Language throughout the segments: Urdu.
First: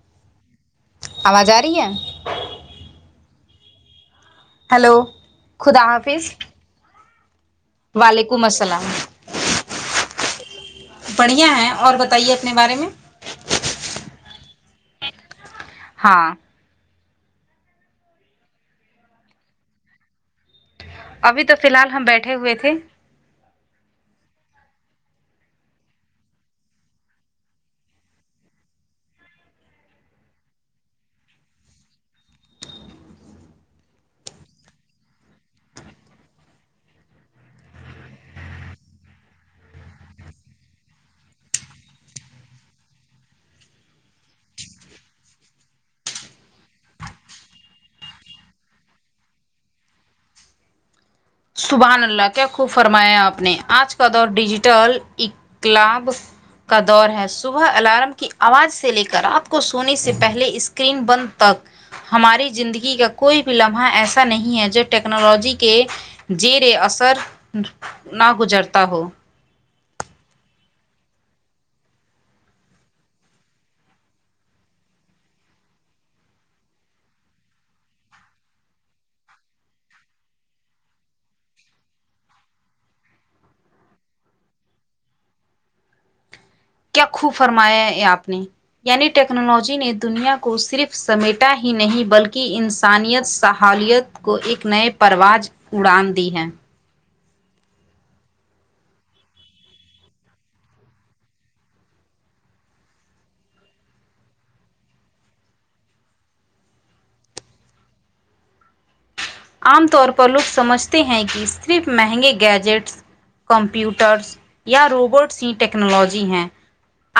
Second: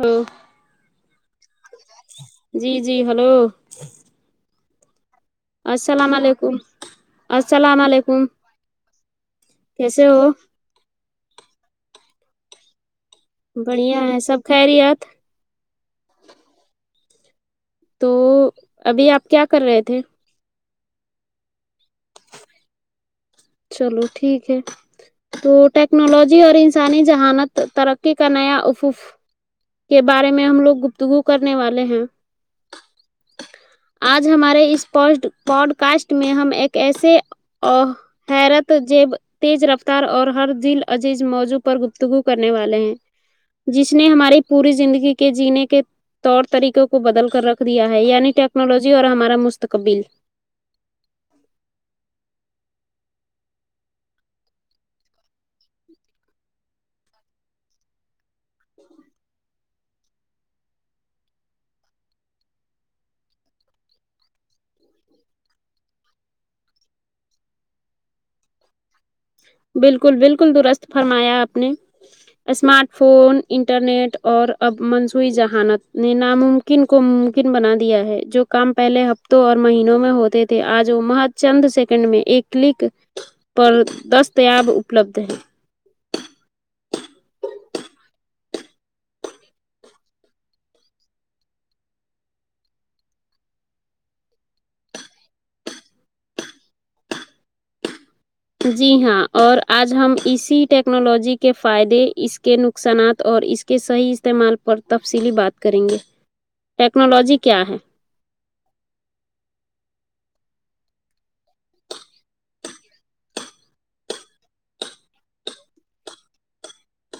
ہم آواز آ رہی ہیں جی جی ہیلو ہیلو خدا السلام حافظ علیکم السلام علیکم وعلیکم السلام کیسے ہو بڑھیا ہیں اور بتائیے اپنے بارے میں بڑھیا ہے سب خیریت ہاں تو ابھی آپ کیا کر رہے تھے ابھی تو فی الحال ہم بیٹھے ہوئے تھے چلو ٹھیک ہے تو ٹیکنالوجی اور انسانی ذہانت ترقی کا نیا افوف کے بارے میں ہم لوگ گفتگو کرنے والے ہیں [inaudible] آج ہمارے اس پو پوڈ کاسٹ میں ہم ایک ایسے حیرت جیب تیز رفتار اور ہر دل عزیز موضوع پر گفتگو کرنے والے ہیں جس نے ہماری پوری زندگی کے جینے کے طور طریقوں کو بدل کر رکھ دیا ہے یعنی ٹیکنالوجی اور ہمارا مستقبل سبحان اللہ کیا خوب فرمایا آپ نے آج کا دور ڈیجیٹل کلابھ کا دور ہے صبح الارم کی آواز سے لے کر رات کو سونے سے پہلے اسکرین بند تک ہماری زندگی کا کوئی بھی لمحہ ایسا نہیں ہے جو ٹیکنالوجی کے جیر اثر نہ گزرتا ہو بالکل بالکل درست فرمایا آپ نے اسمارٹ فون انٹرنیٹ اور اب منصوعی ذہانت نے ناممک کو ممکن بنا دیا ہے جو کام پہلے ہفتوں اور مہینوں میں ہوتے تھے آج وہ مہت چند سیکنڈ میں ایک کلک پر دستیاب اپلبدھ ہے کیا خوب فرمایا ہے یہ آپ نے یعنی ٹیکنالوجی نے دنیا کو صرف سمیٹا ہی نہیں بلکہ انسانیت صاحالیت کو ایک نئے پرواز اڑان دی ہے جی ہاں اور آج ہم اسی ٹیکنالوجی کے فائدے اس کے نقصانات اور اس کے صحیح استعمال پر تفصیلی بات کریں گے ٹیکنالوجی کیا ہے عام طور پر لوگ سمجھتے ہیں کہ صرف مہنگے گیجیٹس کمپیوٹرس یا روبوٹس ہی ٹیکنالوجی ہیں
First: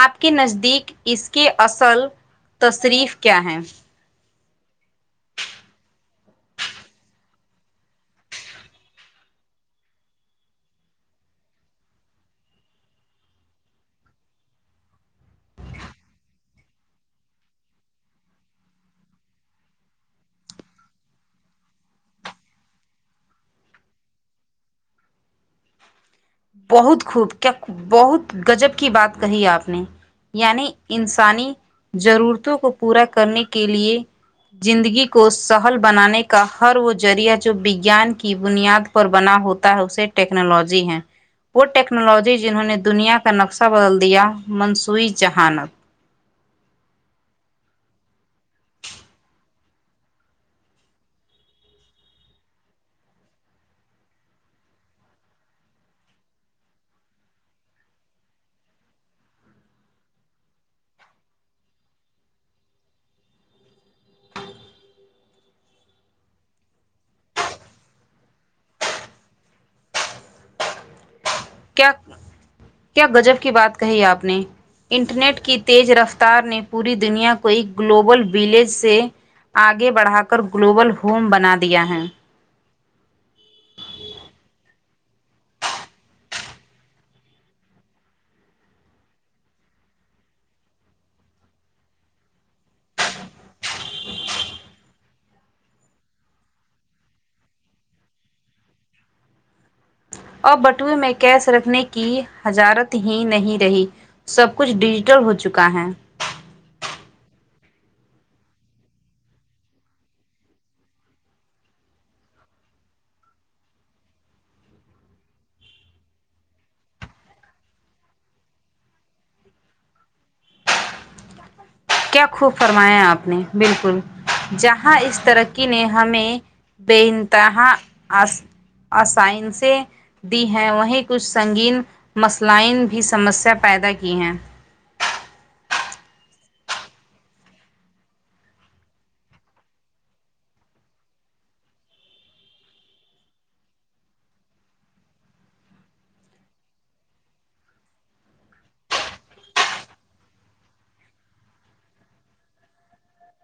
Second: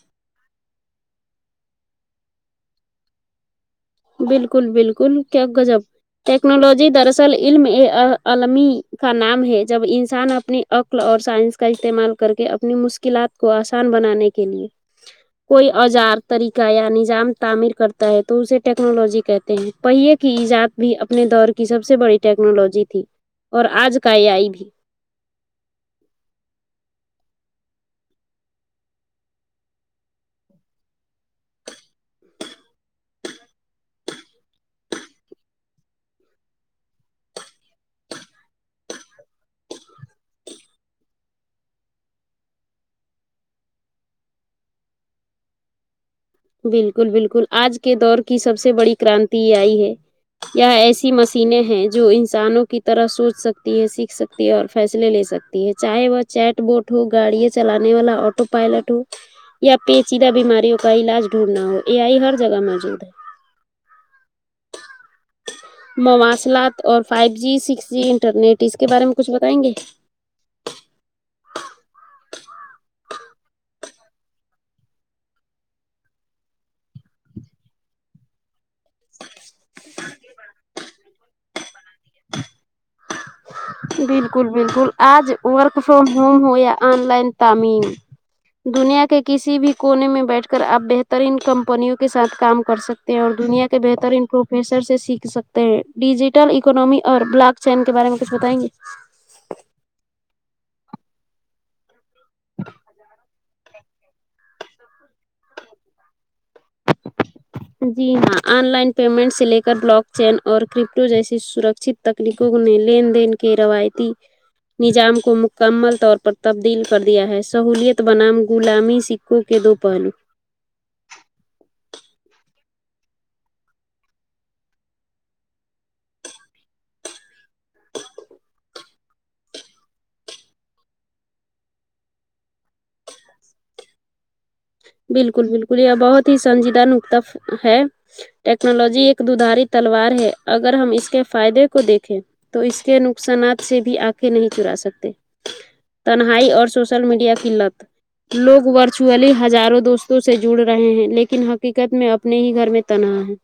آپ کے نزدیک اس کے اصل تصریف کیا ہیں بالکل بالکل کیا گجب ٹیکنالوجی در اصل علم عالمی کا نام ہے جب انسان اپنے عقل اور سائنس کا استعمال کرکے اپنی مشکلات کو آسان بنانے کے لیے کوئی اوزار طریقہ یا نظام تعمیر کرتا ہے تو اسے ٹیکنالوجی کہتے ہیں پہیے کی ایجاد بھی اپنے دور کی سب سے بڑی ٹیکنالوجی تھی اور آج کا یہ اے آئی بھی بہت خوب کیا بہت گجب کی بات کہی آپ نے یعنی انسانی ضرورتوں کو پورا کرنے کے لیے زندگی کو سہل بنانے کا ہر وہ ذریعہ جو وگیان کی بنیاد پر بنا ہوتا ہے اسے ٹیکنالوجی ہے وہ ٹیکنالوجی جنہوں نے دنیا کا نقشہ بدل دیا منصوعی ذہانت بالکل بالکل آج کے دور کی سب سے بڑی کرانتی یہ آئی ہے یہ ایسی مشینیں ہیں جو انسانوں کی طرح سوچ سکتی ہیں سیکھ سکتی اور فیصلے لے سکتی ہے چاہے وہ چیٹ بوٹ ہو گاڑیے چلانے والا آٹو پائلٹ ہو یا پیچیدہ بیماریوں کا علاج ڈھونڈنا ہو اے آ ئی ہر جگہ موجود ہے مواصلات اور five G six G internet اس کے بارے میں کچھ بتائیں گے کیا کیا گجب کی بات کہی آپ نے انٹرنیٹ کی تیز رفتار نے پوری دنیا کو ایک گلوبل ولیج سے آگے بڑھا کر گلوبل ہوم بنا دیا ہے بالکل بالکل آج وارک فرم ہوم ہویا آن لائن تعمیم دنیا کے کسی بھی کونے میں بیٹھ کر آپ بہترین کمپنیوں کے ساتھ کام کر سکتے ہیں اور دنیا کے بہترین پروفیسر سے سیکھ سکتے ہیں ڈیجیٹل اکنمی اور بلاک چین کے بارے میں کچھ بتائیں گے اور بٹوے میں کیس رکھنے کی حجارت ہی نہیں رہی سب کچھ ڈیجیٹل ہو چکا ہے جی ہاں آن لائن پیمنٹ سے لے کر بلاک چین اور کرپٹو جیسی سرکھت تکنیکوں نے لین دین کے روایتی نظام کو مکمل طور پر تبدیل کر دیا ہے سہولیت بنام غلامی کو کے دو پہلو کیا خوب فرمایا آپ نے بالکل جہاں اس ترقی نے ہمیں بے انتہا آسائشیں دی ہیں وہیں کچھ سنگین مسلائن بھی سمسیا پیدا کی ہیں بالکل بالکل یہ بہت ہی سنجیدہ نکتا ہے ٹیکنالوجی ایک دو دھاری تلوار ہے اگر ہم اس کے فائدے کو دیکھیں تو اس کے نقصانات سے بھی آنکھیں نہیں چرا سکتے تنہائی اور سوشل میڈیا کی لت لوگ ورچولی ہزاروں دوستوں سے جڑ رہے ہیں لیکن حقیقت میں اپنے ہی گھر میں تنہا ہے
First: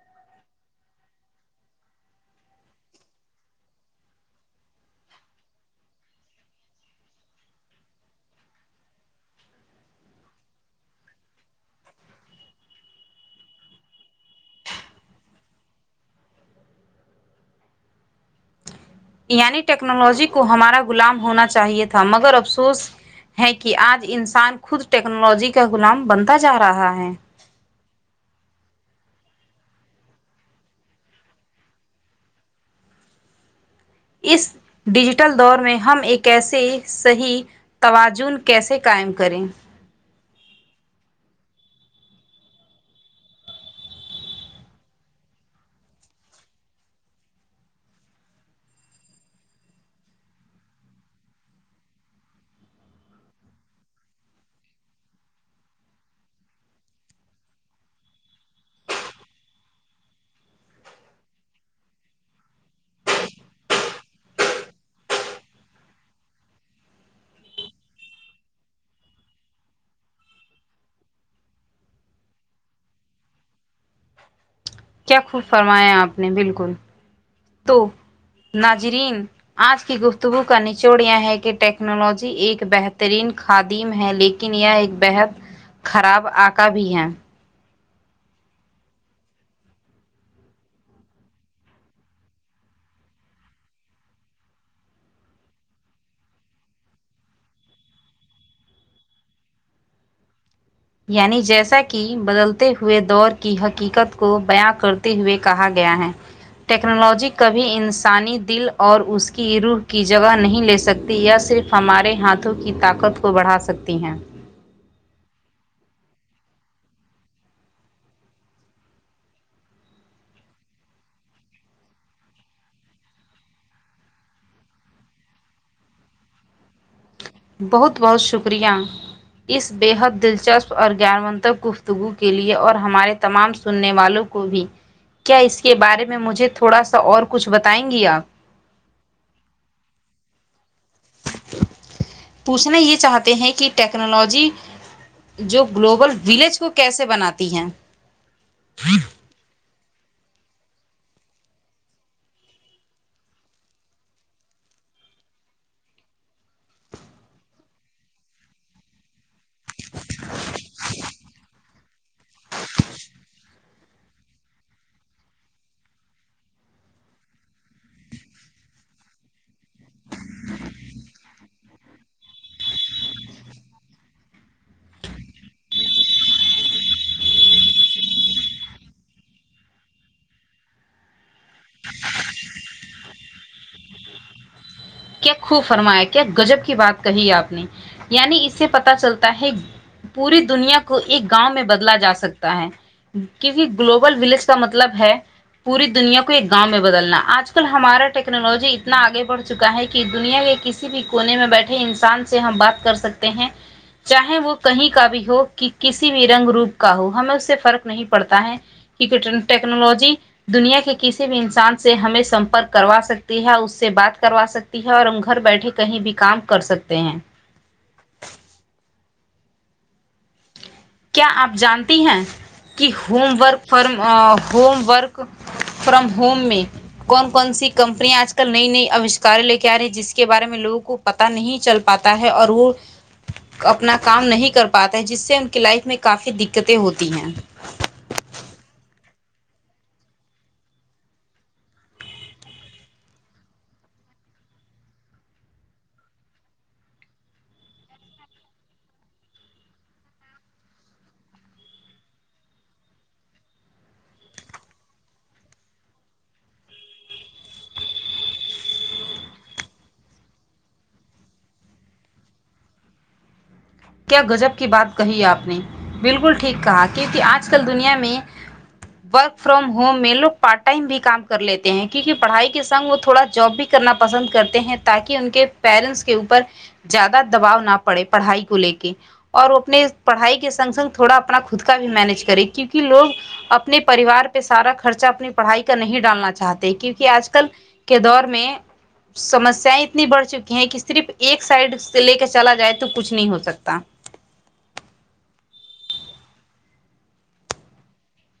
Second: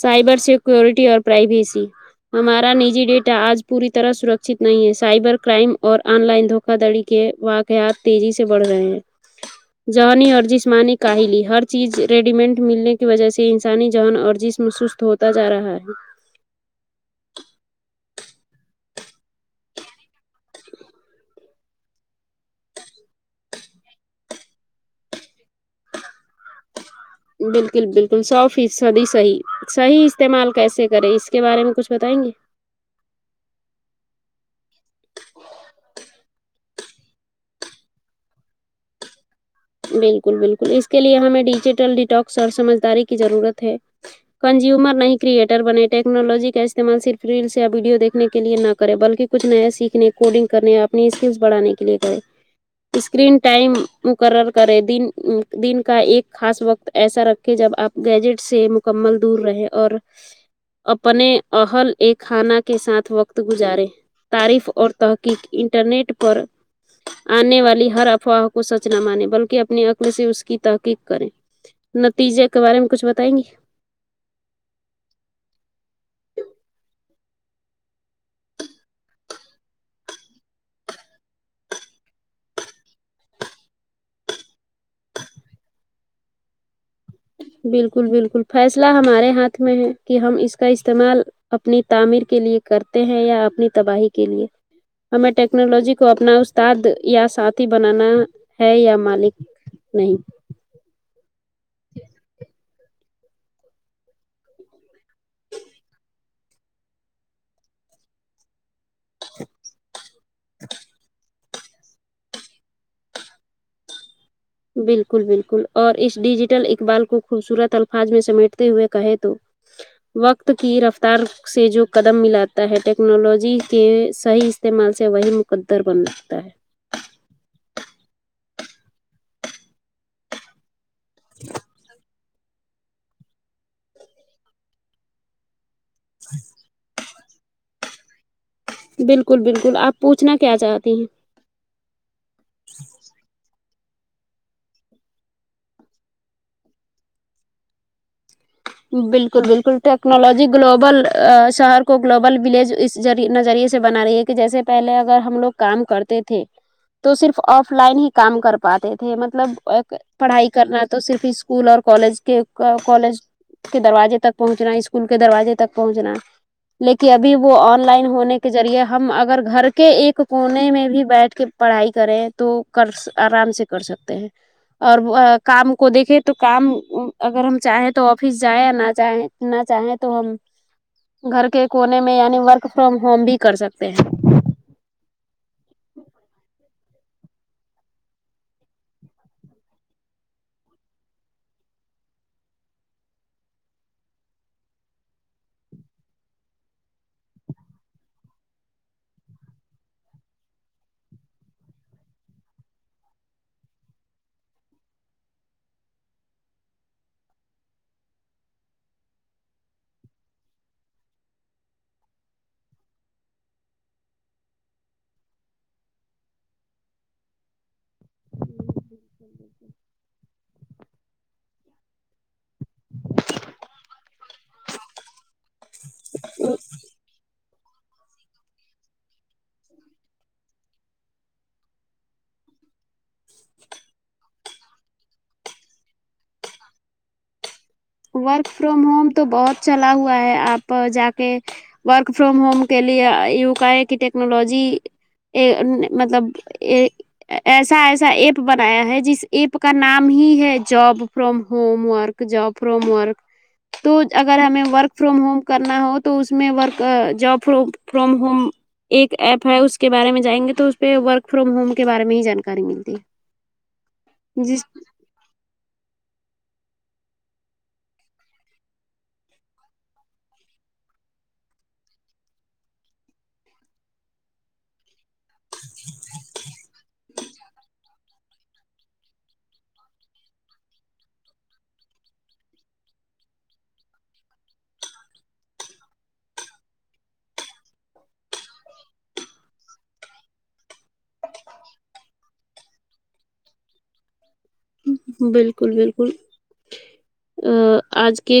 سائبر سیکورٹی اور پرائیویسی ہمارا نجی ڈیٹا آج پوری طرح سرکچت نہیں ہے سائبر کرائم اور آن لائن دھوکا دھڑی کے واقعات تیزی سے بڑھ رہے ہیں ذہنی اور جسمانی کاہلی ہر چیز ریڈیمنٹ ملنے کی وجہ سے انسانی ذہن اور جسم سست ہوتا جا رہا ہے یعنی ٹیکنالوجی کو ہمارا غلام ہونا چاہیے تھا مگر افسوس ہے کہ آج انسان خود ٹیکنالوجی کا غلام بنتا تا جا رہا ہے بالکل بالکل سو فیصدی صحیح صحیح استعمال کیسے کرے اس کے بارے میں کچھ بتائیں گے اس ڈیجیٹل دور میں ہم ایک کیسے صحیح توازون کیسے قائم کریں بالکل بالکل اس کے لیے ہمیں ڈیجیٹل ڈیٹاکس اور سمجھداری کی ضرورت ہے کنزیومر نہیں کریئٹر بنے ٹیکنالوجی کا استعمال صرف ریلس یا ویڈیو دیکنے کے لیے نہ کرے بلکہ کچھ نیا سیکھنے کوڈنگ کرنے اپنی اسکلس بڑھانے کے لیے کرے اسکرین ٹائم مقرر کریں دن کا ایک خاص وقت ایسا رکھیں جب آپ گیجٹ سے مکمل دور رہے اور اپنے اہل اے خانہ کے ساتھ وقت گزارے تعریف اور تحقیق انٹرنیٹ پر آنے والی ہر افواہ کو سچ نہ مانے بلکہ کہ اپنی عقل سے اس کی تحقیق کریں نتیجے کے بارے میں کچھ بتائیں گی کیا خوب فرمایا آپ نے بالکل تو ناجرین آج کی گفتگو کا نچوڑ یہ ہے کہ ٹیکنالوجی ایک بہترین خادیم ہے لیکن یہ ایک بےحد خراب آکا بھی ہے بالکل بالکل فیصلہ ہمارے ہاتھ میں ہے کہ ہم اس کا استعمال اپنی تعمیر کے لیے کرتے ہیں یا اپنی تباہی کے لیے ہمیں ٹیکنالوجی کو اپنا استاد یا ساتھی بنانا ہے یا مالک نہیں یعنی جیسا کہ بدلتے ہوئے دور کی حقیقت کو بیاں کرتے ہوئے کہا گیا ہے ٹیکنالوجی کبھی انسانی دل اور اس کی روح کی جگہ نہیں لے سکتی یا صرف ہمارے ہاتھوں کی طاقت کو بڑھا سکتی ہیں بالکل بالکل اور اس ڈیجیٹل اقبال کو خوبصورت الفاظ میں سمیٹتے ہوئے کہے تو وقت کی رفتار سے جو قدم ملاتا ہے ٹیکنالوجی کے صحیح استعمال سے وہی مقدر بن سکھتا ہے بہت بہت شکریہ اس بےحد دلچسپ اور گیان متک گفتگو کے کے لیے اور ہمارے تمام سننے والوں کو بھی کیا اس کے بارے میں مجھے تھوڑا سا اور کچھ بتائیں گی آپ بالکل بالکل آپ پوچھنا کیا چاہتی ہیں پوچھنا یہ چاہتے ہیں کہ ٹیکنالوجی جو گلوبل ولیج کو کیسے بناتی ہیں بالکل بالکل ٹیکنالوجی گلوبل شہر کو گلوبل ولیج اس نظریے سے بنا رہی ہے کہ جیسے پہلے اگر ہم لوگ کام کرتے تھے تو صرف آف لائن ہی کام کر پاتے تھے مطلب ایک پڑھائی کرنا تو صرف اسکول اور کالج کے کالج کے دروازے تک پہنچنا اسکول کے دروازے تک پہنچنا لیکن ابھی وہ آن لائن ہونے کے ذریعے ہم اگر گھر کے ایک کونے میں بھی بیٹھ کے پڑھائی کریں تو کر آرام سے کر سکتے ہیں اور کام کو دیکھے تو کام اگر ہم چاہیں تو تو آفس جائیں نہ چاہیں نہ چاہیں تو ہم گھر کے کونے میں یعنی ورک فرام ہوم بھی کر سکتے ہیں کیا خوب فرمایا کیا گجب کی بات کہی آپ نے یعنی اس سے پتا چلتا ہے پوری دنیا کو ایک گاؤں میں بدلا جا سکتا ہے کیو گلوبل ولیج کا مطلب ہے پوری دنیا کو ایک گاؤ میں بدلنا اج کل ہمارا ٹیکنالوجی اتنا اگے بڑھ چکا ہے کہ دنیا کے کسی بھی کونے میں بیٹھے انسان سے ہم بات کر سکتے ہیں چاہے وہ کہیں کا بھی ہو کہ کسی بھی رنگ روپ کا ہو ہمیں اس سے فرق نہیں پڑتا ہے کیک ٹیکنالوجی دنیا کے کسی بھی انسان سے ہمیں سپرک کروا سکتی ہے اس سے بات کروا سکتی ہے اور ہم گھر بیٹھے کہیں بھی کام کر سکتے ہیں کیا آپ جانتی ہیں کہ home work from home work from home میں کون کون سی کمپنییا آج آج کل نئی نئی آوشکار لے کے آ رہی ہیں جس کے بارے میں لگوں کو پتا نہیں چل پاتا ہے اور وہ اپنا کام نہیں کر پاتا جس سے ان کی لائف میں کافی دقتیں ہوتی ہیں ورک فرم ہوم تو بہت چلا ہوا ہے آپ جا کے ورک فرام ہوم کے لیے یہ کا کہ ٹیکنالوجی ایں مطلب ایں ایسا ایسا ایپ بنایا ہے جس ایپ کا نام ہی ہے job from home work job پرومورک تو اگر ہمیں ورک فرام ہوم کرنا ہو تو اس میں ورک جاب فرام ہوم ایک ایپ ہے اس کے بارے میں جائیں گے تو اس پہ ورک فروم ہوم کے بارے میں ہی جانکاری ملتی کیا گجب جی کی بات کہی آپ نے بالکل ٹھیک کہا کیونکہ آج کل دنیا میں ورک فرام ہوم میں لوگ پارٹ ٹائم بھی کام کر لیتے ہیں کیونکہ پڑھائی کے سنگ وہ تھوڑا جاب بھی کرنا پسند کرتے ہیں تاکہ ان کے پیرنٹس کے اوپر زیادہ دباؤ نہ پڑے پڑھائی کو لے کے اور وہ اپنے پڑھائی کے سنگ سنگ تھوڑا اپنا خود کا بھی مینج کرے کیونکہ لوگ اپنے پریوار پہ سارا خرچہ اپنی پڑھائی کا نہیں ڈالنا چاہتے کیونکہ آج کل کے دور میں سمسیائیں اتنی بڑھ چکی ہیں کہ صرف ایک سائڈ سے لے کے چلا جائے تو کچھ نہیں ہو سک تا بالکل بالکل ا آج کے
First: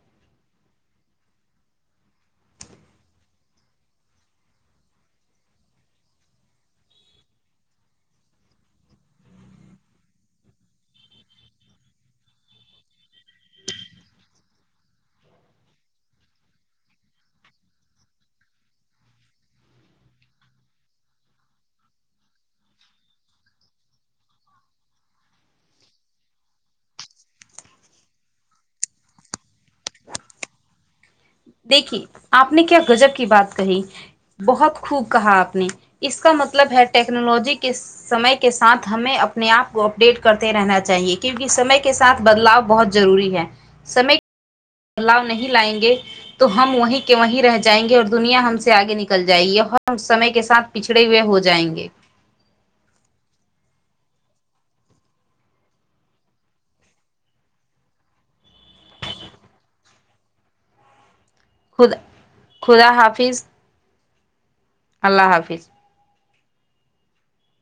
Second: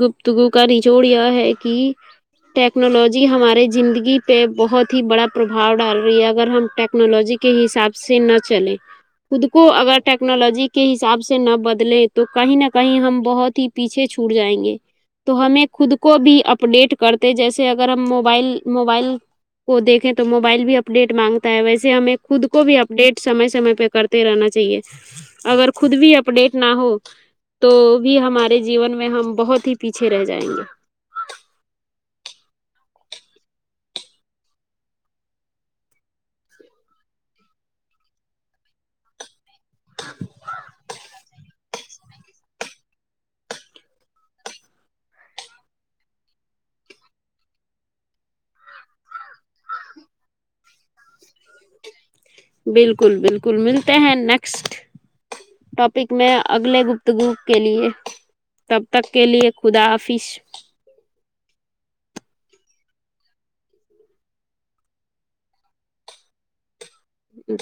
گپتگو کا نچوڑ یہ ہے کہ ٹیکنالوجی ہمارے زندگی پہ بہت ہی بڑا پرباؤ ڈال رہی ہے اگر ہم ٹیکنالوجی کے حساب سے نہ چلے خود کو اگر ٹیکنالوجی کے حساب سے نہ بدلے تو کہیں نہ کہیں ہم بہت ہی پیچھے چھوٹ جائیں گے تو ہمیں خود کو بھی اپڈیٹ کرتے جیسے اگر ہم موبائل موبائل کو دیکھیں تو موبائل بھی اپڈیٹ مانگتا ہے ویسے ہمیں خود کو بھی اپڈیٹ سمے سمے پہ کرتے رہنا چاہیے اگر خود بھی اپڈیٹ نہ ہو تو بھی ہمارے جیون میں ہم بہت ہی پیچھے رہ جائیں گے دیکھیے آپ نے کیا گزب کی بات کہی بہت خوب کہا آپ نے اس کا مطلب ہے ٹیکنالوجی کس سمے کے ساتھ ہمیں اپنے اپنے آپ کو اپڈیٹ کرتے رہنا چاہیے کیونکہ سمے کے ساتھ بدلاؤ بہت ضروری ہے سمے بلاؤ نہیں لائیں گے تو ہم وہیں کے وہیں رہ جائیں گے اور دنیا ہم سے آگے نکل جائے گی اور سمے کے ساتھ پچھڑے ہوۓ ہوجاۓنگے بالکل بالکل ملتے ہیں نیکسٹ ٹاپک میں اگلے گپتگو کے لئے تب تک کے لیے خدا آافس خدا خدا حافظ اللہ حافظ ج